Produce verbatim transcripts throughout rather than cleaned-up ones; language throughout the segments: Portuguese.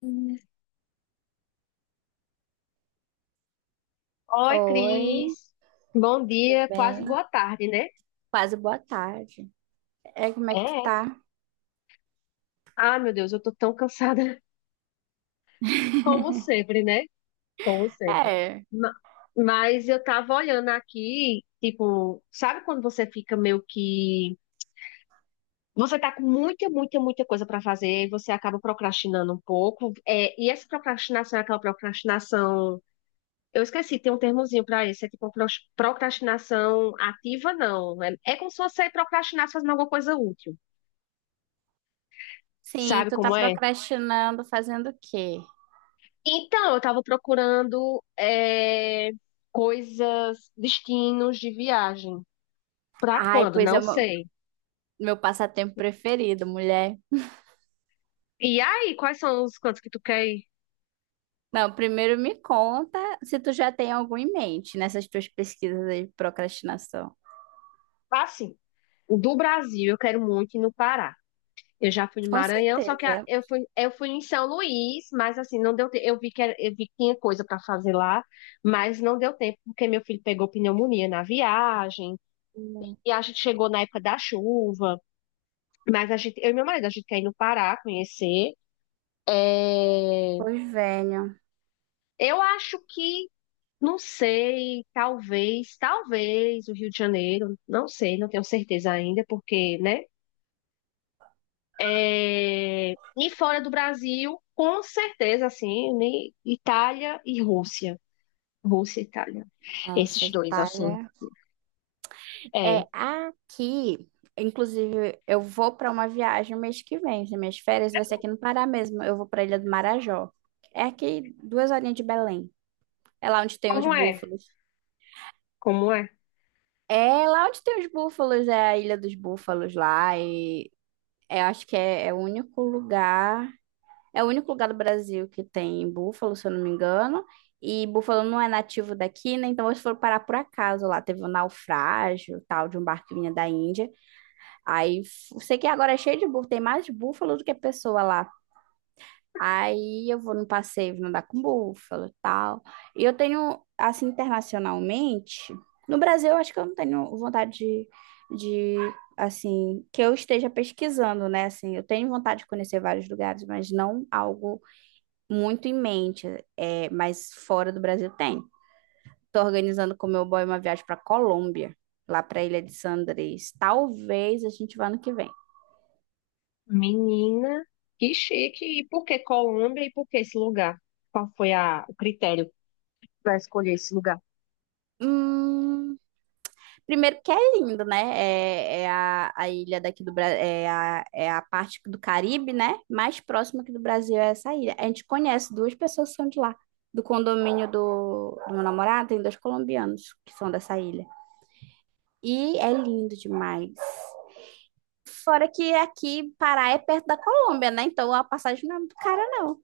Oi, Oi, Cris. Bom tudo dia, quase bem? boa tarde, né? Quase boa tarde. É, como é que tu É. tá? Ah, meu Deus, eu tô tão cansada como sempre, né? Como sempre. É, Ma- Mas eu tava olhando aqui, tipo, sabe quando você fica meio que você tá com muita, muita, muita coisa pra fazer e você acaba procrastinando um pouco. É, e essa procrastinação é aquela procrastinação. Eu esqueci, tem um termozinho pra isso. É tipo pro- procrastinação ativa, não. É, é como se você procrastinasse fazendo alguma coisa útil. sim, Sabe tu tá como é? procrastinando fazendo o quê? Então, eu tava procurando é, coisas, destinos de viagem. Pra Ai, quando? pois é Não o meu sei. meu passatempo preferido, mulher. E aí, quais são os cantos que tu quer ir? Não, primeiro me conta se tu já tem algum em mente nessas tuas pesquisas aí de procrastinação. Assim, o do Brasil eu quero muito ir no Pará. Eu já fui no Com Maranhão, só que a- certeza. eu fui, eu fui em São Luís, mas assim, não deu tempo. Eu vi que, era- eu vi que tinha coisa para fazer lá, mas não deu tempo, porque meu filho pegou pneumonia na viagem, Hum, e a gente chegou na época da chuva. Mas a gente, eu e meu marido, a gente quer ir no Pará conhecer. É, Pois venho. eu acho que, não sei, talvez, talvez o Rio de Janeiro, não sei, não tenho certeza ainda, porque, né? É, e fora do Brasil, com certeza, assim, né, Itália e Rússia. Rússia e Itália. Nossa, Esses dois, assim. Itália. É, É. aqui, inclusive, eu vou para uma viagem no mês que vem. As minhas férias vai ser aqui no Pará mesmo. Eu vou para a Ilha do Marajó. É aqui duas horinhas de Belém. É lá onde tem os Como é? búfalos. Como é? É lá onde tem os búfalos, é a Ilha dos Búfalos lá. E eu acho que é, é o único lugar, é o único lugar do Brasil que tem búfalo, se eu não me engano. E búfalo não é nativo daqui, né? Então eles foram parar por acaso lá. Teve um naufrágio, tal, de um barco que vinha da Índia. Aí, f- sei que agora é cheio de búfalo, tem mais búfalo do que pessoa lá. Aí eu vou no passeio, vou andar com búfalo e tal. E eu tenho, assim, internacionalmente, no Brasil eu acho que eu não tenho vontade de, de, assim, que eu esteja pesquisando, né? Assim, eu tenho vontade de conhecer vários lugares, mas não algo muito em mente, é, mas fora do Brasil tem. Tô organizando com meu boy uma viagem para Colômbia, lá para a Ilha de San Andrés. Talvez a gente vá no que vem. Menina, que chique. E por que Colômbia e por que esse lugar? Qual foi a, o critério para escolher esse lugar? Hum, primeiro que é lindo, né? É, é a, a ilha daqui do Brasil, é a, é a parte do Caribe, né? Mais próxima aqui do Brasil é essa ilha. A gente conhece duas pessoas que são de lá. Do condomínio do, do meu namorado, tem dois colombianos que são dessa ilha. E é lindo demais. Fora que aqui Pará é perto da Colômbia, né? Então a passagem não é muito cara, não.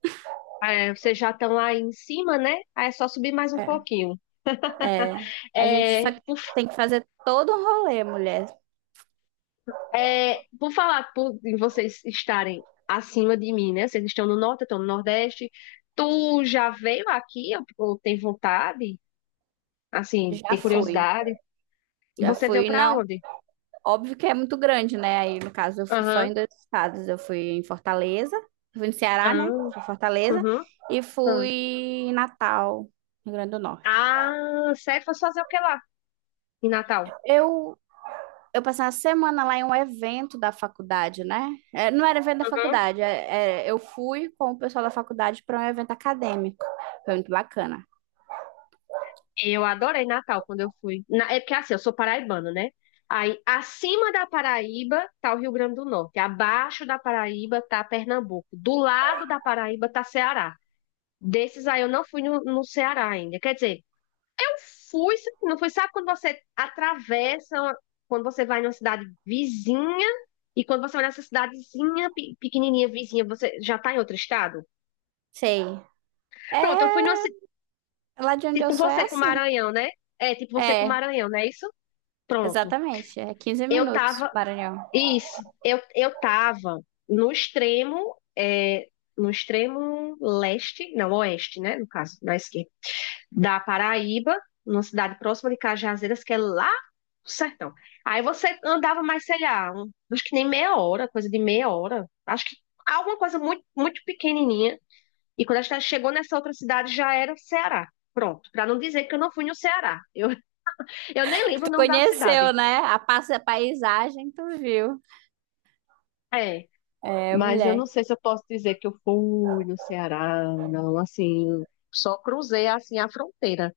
É, vocês já estão lá em cima, né? Aí é só subir mais um É. pouquinho. É. A gente só É, por, tem que fazer todo um rolê, mulher. é, por falar por, em vocês estarem acima de mim, né? Vocês estão no norte, eu estou no nordeste. Tu já veio aqui ou ou tem vontade? Assim, Já tem fui. curiosidade? Já Você veio fui, para não. onde? Óbvio que é muito grande, né? Aí, no caso, eu fui só em Aham, dois estados. Eu fui em Fortaleza, eu fui no Ceará, né? aham, Fui em Fortaleza uhum, e fui aham. em Natal, Rio Grande do Norte. Ah, sério, fosse fazer o que lá em Natal? Eu, eu passei uma semana lá em um evento da faculdade, né? É, não era evento da faculdade, é- é, eu fui com o pessoal da faculdade para um evento acadêmico. Foi muito bacana. Eu adorei Natal quando eu fui. Na- É porque assim, eu sou paraibano, né? Aí, acima da Paraíba tá o Rio Grande do Norte, abaixo da Paraíba tá Pernambuco, do lado da Paraíba tá Ceará. Desses aí eu não fui no, no Ceará ainda. Quer dizer, eu fui, não fui, sabe quando você atravessa, uma- quando você vai numa cidade vizinha e quando você vai nessa cidadezinha pe- pequenininha vizinha, você já tá em outro estado? Sei. Pronto, eu fui É, numa, ci- lá de onde eu tipo sou é você com assim. Maranhão, né? É, tipo você com É, Maranhão, não é isso? Pronto. exatamente. É quinze Eu minutos, tava, Maranhão. isso, eu, eu tava no extremo, é, no extremo leste, não, oeste, né, no caso, na esquerda, da Paraíba, numa cidade próxima de Cajazeiras, que é lá no sertão. Aí você andava mais, sei lá, um- acho que nem meia hora, coisa de meia hora, acho que alguma coisa muito, muito pequenininha. E quando a gente chegou nessa outra cidade, já era Ceará. Pronto, para não dizer que eu não fui no Ceará. Eu, eu nem lembro o Tu nome da cidade. conheceu, né? A passa a paisagem, tu viu. É. É, Mas eu mulher. não sei se eu posso dizer que eu fui no Ceará, não, assim, só cruzei assim a fronteira.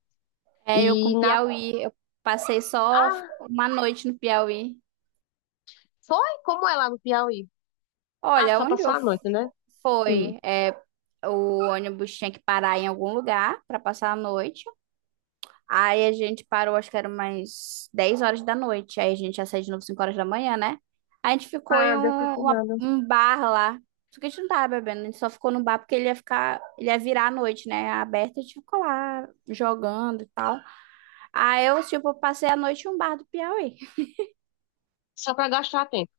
É, eu com E na Piauí. Eu passei só Ah, uma noite no Piauí. foi como é lá no Piauí? Ah, Olha, só onde passou eu a noite, né? Hum. fui, é, o ônibus tinha que parar em algum lugar para passar a noite. Aí a gente parou, acho que era umas dez horas da noite. Aí a gente ia sair de novo cinco horas da manhã, né? Aí a gente ficou em Ah, deu um, tipo uma- nada. um bar lá. Só que a gente não tava bebendo, a gente só ficou no bar porque ele ia ficar, ele ia virar a noite, né? Aberto, a gente ficou lá jogando e tal. Aí eu, tipo, passei a noite em um bar do Piauí. Só para gastar tempo.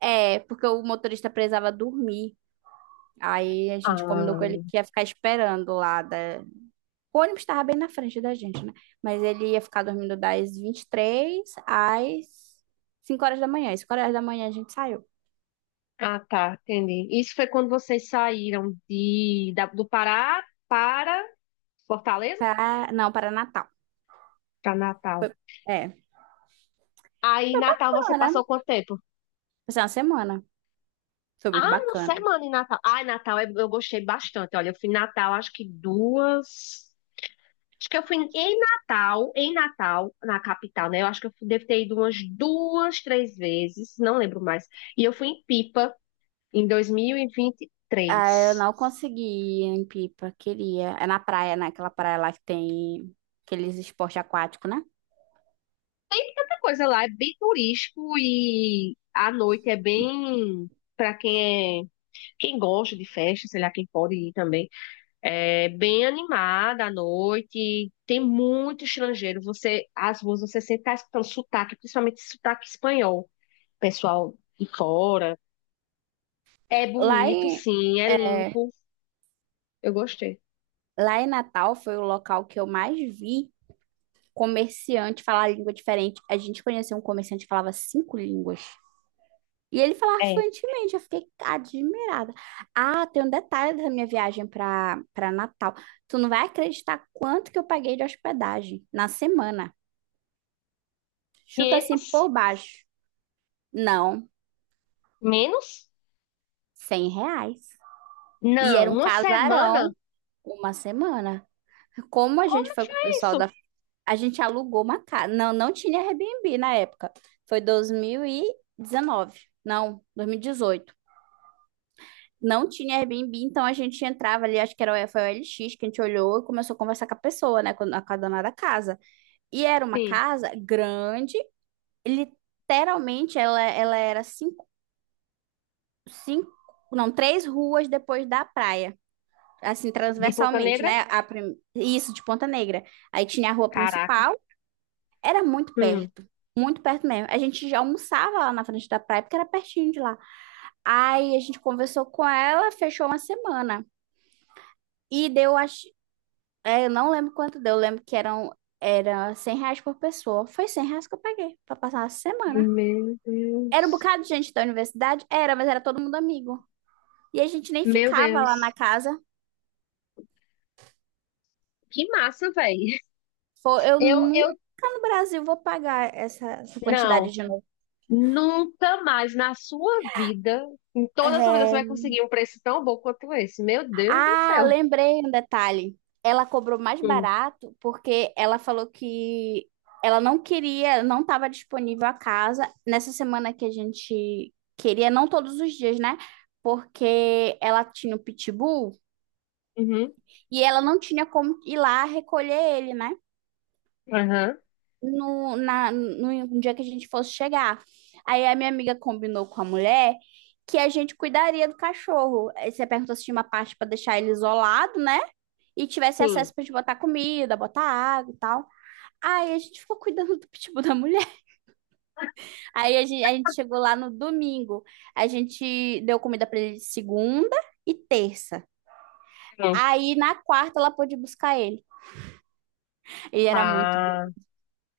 É, porque o motorista precisava dormir. Aí a gente combinou com ele Ah, que ia ficar esperando lá da. O ônibus estava bem na frente da gente, né? Mas ele ia ficar dormindo das vinte e três às cinco horas da manhã. Às cinco horas da manhã a gente saiu. ah, tá, entendi. Isso foi quando vocês saíram de da- do Pará para Fortaleza? Pra... Não, para Natal. Para Natal. Foi- É, Aí, foi Natal, você bacana. passou quanto tempo? Foi uma semana. Foi Ah, muito uma bacana. semana em Natal. Ai, Natal eu eu gostei bastante. Olha, eu fui em Natal, acho que duas. Acho que eu fui em Natal, em Natal, na capital, né? Eu acho que eu fui- devo ter ido umas duas, três vezes, não lembro mais. E eu fui em Pipa em dois mil e e vinte e Ah, eu três. não consegui ir em Pipa, queria. É na praia, né? Aquela praia lá que tem aqueles esporte aquático, né? A coisa lá é bem turístico e à noite é bem para quem é, quem gosta de festa, sei lá, quem pode ir também. É bem animada à noite, tem muito estrangeiro. Você, às ruas, você sempre tá escutando sotaque, principalmente sotaque espanhol, pessoal de fora. É Lá bonito, em, sim, é é, limpo. Eu gostei. lá em Natal foi o local que eu mais vi comerciante falar língua diferente. A gente conheceu um comerciante que falava cinco línguas. E ele falava É. fluentemente, eu fiquei admirada. Ah, tem um detalhe da minha viagem para para Natal. Tu não vai acreditar quanto que eu paguei de hospedagem na semana. Chuta assim quinhentos? por baixo. Não, Menos? cem reais. E Não, era um uma semana? casarão, uma semana. Como a gente Como é foi que com o é pessoal da... isso? A gente alugou uma casa. Não, não tinha Airbnb na época. Foi dois mil e dezenove. Não, dois mil e dezoito. Não tinha Airbnb, então a gente entrava ali, acho que era, o- foi o L X que a gente olhou e começou a conversar com a pessoa, né, com a, com a dona da casa. E era uma Sim. casa grande, literalmente ela, ela era cinco, cinco, não, três ruas depois da praia, assim, De Ponta transversalmente, Negra? né, a, prim- isso, de Ponta Negra. Aí tinha a rua Caraca. principal, era muito Hum. perto. Muito perto mesmo. A gente já almoçava lá na frente da praia, porque era pertinho de lá. Aí a gente conversou com ela, fechou uma semana. E deu, acho É, eu não lembro quanto deu. Eu lembro que eram era cem reais por pessoa. Foi cem reais que eu paguei pra passar a semana. Meu Era um Deus. bocado de gente da universidade? Era, mas era todo mundo amigo. E a gente nem Meu ficava lá na Deus. casa. Que massa, velho. Foi, eu Eu, nunca eu, no Brasil vou pagar essa, essa não. quantidade de novo. Nunca mais na sua vida, em toda a sua vida, você É, vai conseguir um preço tão bom quanto esse. Meu Deus do Ah, céu. lembrei um detalhe. Ela cobrou mais Hum, barato porque ela falou que ela não queria, não estava disponível a casa nessa semana que a gente queria, não todos os dias, né? Porque ela tinha o pitbull Uhum. e ela não tinha como ir lá recolher ele, né? Aham. No, na, no dia que a gente fosse chegar. Aí a minha amiga combinou com a mulher que a gente cuidaria do cachorro. Aí você perguntou se tinha uma parte para deixar ele isolado, né? E tivesse Sim. acesso pra gente botar comida, botar água e tal. Aí a gente ficou cuidando do pitbull da mulher. Aí a gente, a gente chegou lá no domingo. A gente deu comida pra ele segunda e terça. Hum. Aí na quarta ela pôde buscar ele. Ele era muito grande. Ah,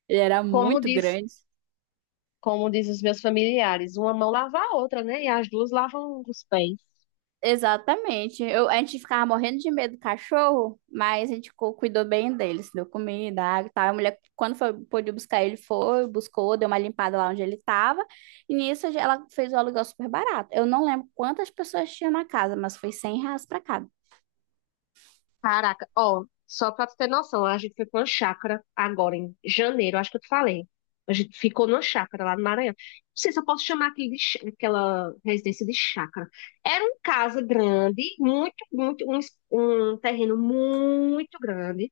Ele era como muito diz, grande. como diz os meus familiares, uma mão lava a outra, né? E as duas lavam os pés. Exatamente. Eu, a gente ficava morrendo de medo do cachorro, mas a gente cu- cuidou bem deles deu comida, água e tal. A mulher, quando foi, pôde buscar ele, foi, buscou, deu uma limpada lá onde ele estava. E nisso ela fez o aluguel super barato. Eu não lembro quantas pessoas tinham na casa, mas foi cem reais pra cada. Caraca, ó, só pra tu ter noção, a gente foi pra uma chácara agora em janeiro, acho que eu te falei. A gente ficou numa chácara lá no Maranhão. Não sei se eu posso chamar aquele de, chá- aquela residência de chácara. Era uma casa grande, muito, muito, um, es- um terreno muito grande.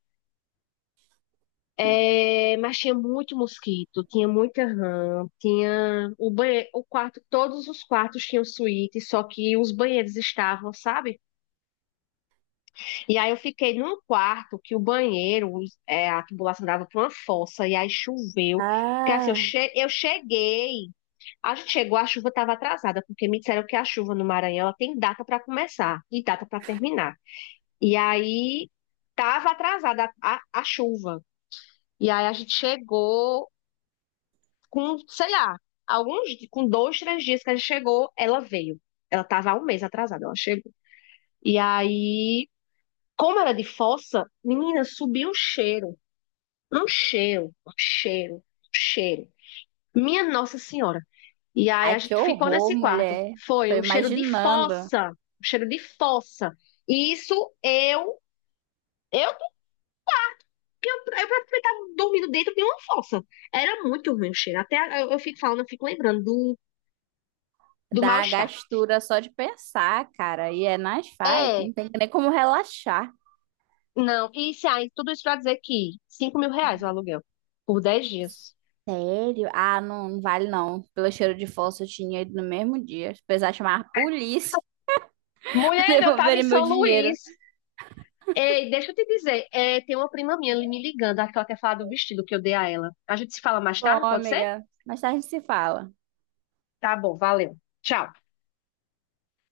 É, mas tinha muito mosquito, tinha muita rã, tinha o banheiro, o quarto, todos os quartos tinham suíte, só que os banheiros estavam, sabe? E aí eu fiquei num quarto que o banheiro, os- é, a tubulação dava para uma fossa, e aí choveu. Porque assim, eu, Ah, che- eu cheguei, a gente chegou, a chuva estava atrasada, porque me disseram que a chuva no Maranhão ela tem data para começar e data para terminar. E aí estava atrasada a, a- a chuva. E aí a gente chegou com, sei lá, alguns, com dois, três dias que a gente chegou, ela veio. Ela estava há um mês atrasada, ela chegou. E aí, como era de fossa, menina, subiu um cheiro. Um cheiro, um cheiro, um cheiro. Minha Nossa Senhora. E aí ai, a que gente ficou horror, nesse quarto. mulher. Tô Foi um cheiro de imaginando. fossa, um cheiro de fossa. E isso eu, eu, eu praticamente estava dormindo dentro de uma fossa. Era muito ruim o cheiro. Até eu, eu fico falando, eu fico lembrando do, do Dá mal-estar. gastura só de pensar, cara. E é nas faz, É, não tem nem como relaxar. não. E isso aí, tudo isso pra dizer que cinco mil reais o aluguel por dez dias. Sério? Ah, não, não vale não. Pelo cheiro de fósforo, eu tinha ido no mesmo dia. Se precisar chamar a polícia para Mulher, eu tava em devolverem meu São dinheiro. Luís. Ei, deixa eu te dizer, é, tem uma prima minha ali me ligando, acho que ela quer falar do vestido que eu dei a ela. A gente se fala mais Bom, tarde, pode ser? amiga, mais tarde a gente se fala. Tá bom, valeu. Tchau.